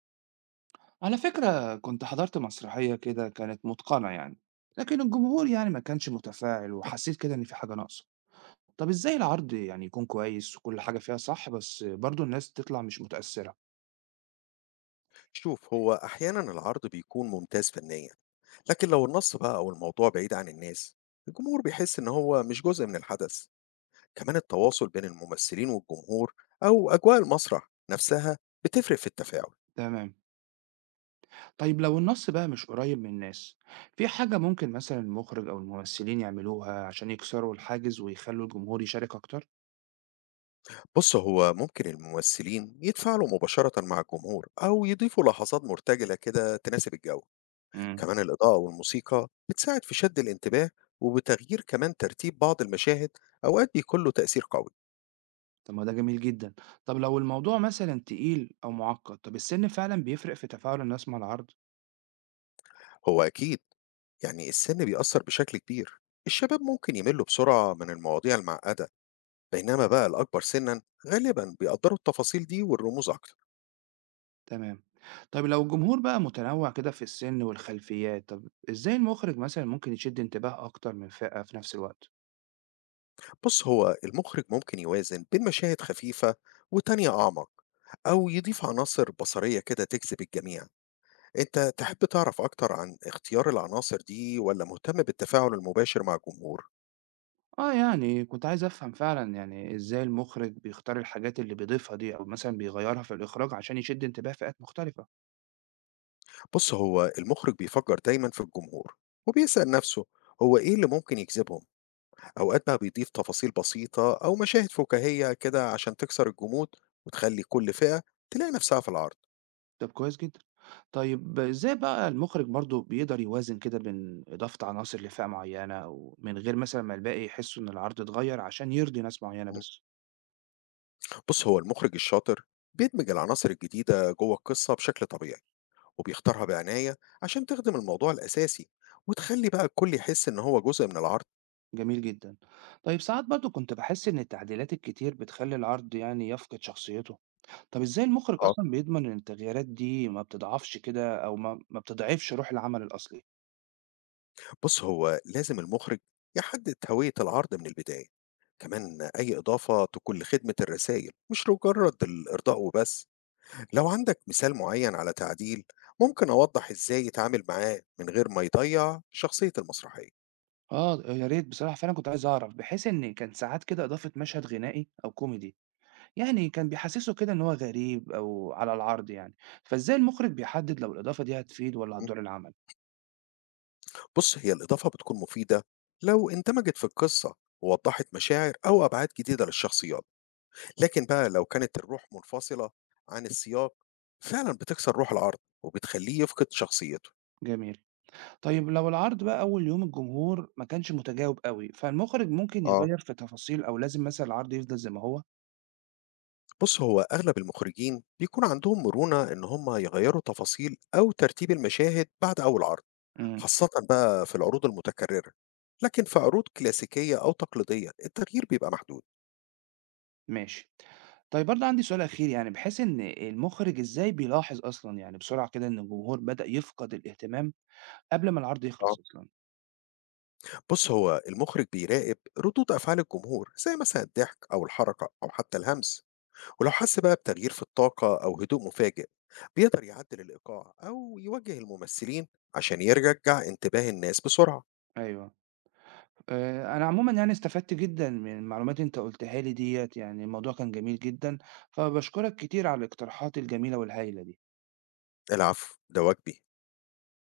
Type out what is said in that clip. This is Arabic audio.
على فكرة كنت حضرت مسرحية كده كانت متقنة يعني. لكن الجمهور يعني ما كانش متفاعل وحسيت كده إن في حاجة ناقصة. طب إزاي العرض يعني يكون كويس وكل حاجة فيها صح بس برضو الناس تطلع مش متأثرة؟ شوف، هو أحيانا العرض بيكون ممتاز فنيا، لكن لو النص بقى أو الموضوع بعيد عن الناس، الجمهور بيحس إن هو مش جزء من الحدث. كمان التواصل بين الممثلين والجمهور أو أجواء المسرح نفسها بتفرق في التفاعل. تمام. طيب لو النص بقى مش قريب من الناس، في حاجة ممكن مثلا المخرج أو الممثلين يعملوها عشان يكسروا الحاجز ويخلوا الجمهور يشارك أكتر؟ بص، هو ممكن الممثلين يتفاعلوا مباشرة مع الجمهور أو يضيفوا لحظات مرتجلة كده تناسب الجو. امم. كمان الإضاءة والموسيقى بتساعد في شد الانتباه، وبتغيير كمان ترتيب بعض المشاهد أوقات بيكون له تأثير قوي. طب ما ده جميل جدا. طب لو الموضوع مثلا تقيل أو معقد، طب السن فعلا بيفرق في تفاعل الناس مع العرض؟ هو أكيد، يعني السن بيأثر بشكل كبير. الشباب ممكن يملوا بسرعة من المواضيع المعقدة، بينما بقى الأكبر سنا غالبا بيقدروا التفاصيل دي والرموز أكتر. تمام. طيب لو الجمهور بقى متنوع كده في السن والخلفيات، طب إزاي المخرج مثلًا ممكن يشد انتباه أكتر من فئة في نفس الوقت؟ بص، هو المخرج ممكن يوازن بين مشاهد خفيفة وتانية أعمق، أو يضيف عناصر بصرية كده تجذب الجميع. أنت تحب تعرف أكتر عن اختيار العناصر دي، ولا مهتم بالتفاعل المباشر مع الجمهور؟ آه يعني كنت عايز أفهم فعلًا يعني إزاي المخرج بيختار الحاجات اللي بيضيفها دي أو مثلًا بيغيّرها في الإخراج عشان يشد انتباه فئات مختلفة. بص، هو المخرج بيفكر دايما في الجمهور، وبيسأل نفسه، هو إيه اللي ممكن يجذبهم. أوقات بقى بيضيف تفاصيل بسيطة أو مشاهد فكاهية كده عشان تكسر الجمود، وتخلي كل فئة تلاقي نفسها في العرض. طب كويس جدًا. طيب إزاي بقى المخرج برضه بيقدر يوازن كده بين إضافة عناصر لفئة معيّنة أو من غير مثلًا ما الباقي يحسوا إن العرض اتغيّر عشان يرضي ناس معيّنة مم. بس؟ بص، هو المخرج الشاطر بيدمج العناصر الجديدة جوه القصة بشكل طبيعي، وبيختارها بعناية عشان تخدم الموضوع الأساسي، وتخلي بقى الكل يحس إن هو جزء من العرض. جميل جدًا. طيب ساعات برضه كنت باحس إن التعديلات الكتير بتخلّي العرض يعني يفقد شخصيته. طب إزاي المخرج اه، أصلًا بيضمن إن التغييرات دي ما بتضعفش كده أو ما بتضعفش روح العمل الأصلي؟ بص، هو لازم المخرج يحدد هوية العرض من البداية. كمان أي إضافة تكون لخدمة الرسائل مش مجرد الإرضاء وبس. لو عندك مثال معين على تعديل، ممكن أوضح إزاي يتعامل معاه من غير ما يضيع شخصية المسرحية. آه، يا ريت بصراحة فعلًا كنت عايز أعرف، بحيث إن كان ساعات كده إضافة مشهد غنائي أو كوميدي، يعني كان بيحسّسه كده إن هو غريب أو على العرض يعني، فإزاي المخرج بيحدد لو الإضافة دي هتفيد والّا م؟ هتضر العمل؟ بص، هي الإضافة بتكون مفيدة لو اندمجت في القصة، ووضحت مشاعر أو أبعاد جديدة للشخصيات. لكن بقى لو كانت الروح منفصلة عن السياق، فعلا بتكسر روح العرض وبتخليه يفقد شخصيته. جميل. طيب لو العرض بقى أول يوم الجمهور ما كانش متجاوب أوي، فالمخرج ممكن آه، يغيّر في تفاصيل أو لازم مثلًا العرض يفضل زي ما هو؟ بص، هو أغلب المخرجين بيكون عندهم مرونة إن هم يغيروا تفاصيل أو ترتيب المشاهد بعد أول عرض، إمم. خاصةً بقى في العروض المتكررة، لكن في عروض كلاسيكية أو تقليدية التغيير بيبقى محدود. ماشي. طيب برضه عندي سؤال أخير يعني بحيث إن المخرج إزاي بيلاحظ أصلًا يعني بسرعة كده إن الجمهور بدأ يفقد الاهتمام قبل ما العرض آه. يخلص أصلًا؟ بُص، هو المخرج بيراقب ردود أفعال الجمهور، زي مثلًا الضحك أو الحركة أو حتى الهمس، ولو حس بقى بتغيير في الطاقة أو هدوء مفاجئ، بيقدر يعدل الإيقاع أو يوجه الممثلين عشان يرجع انتباه الناس بسرعة. أيوه. أنا عمومًا يعني استفدت جدًا من المعلومات اللي أنت قُلتها لي ديّة، يعني الموضوع كان جميل جدًا، فباشكرك كتير على الاقتراحات الجميلة والهايلة دي. العفو، ده واجبي.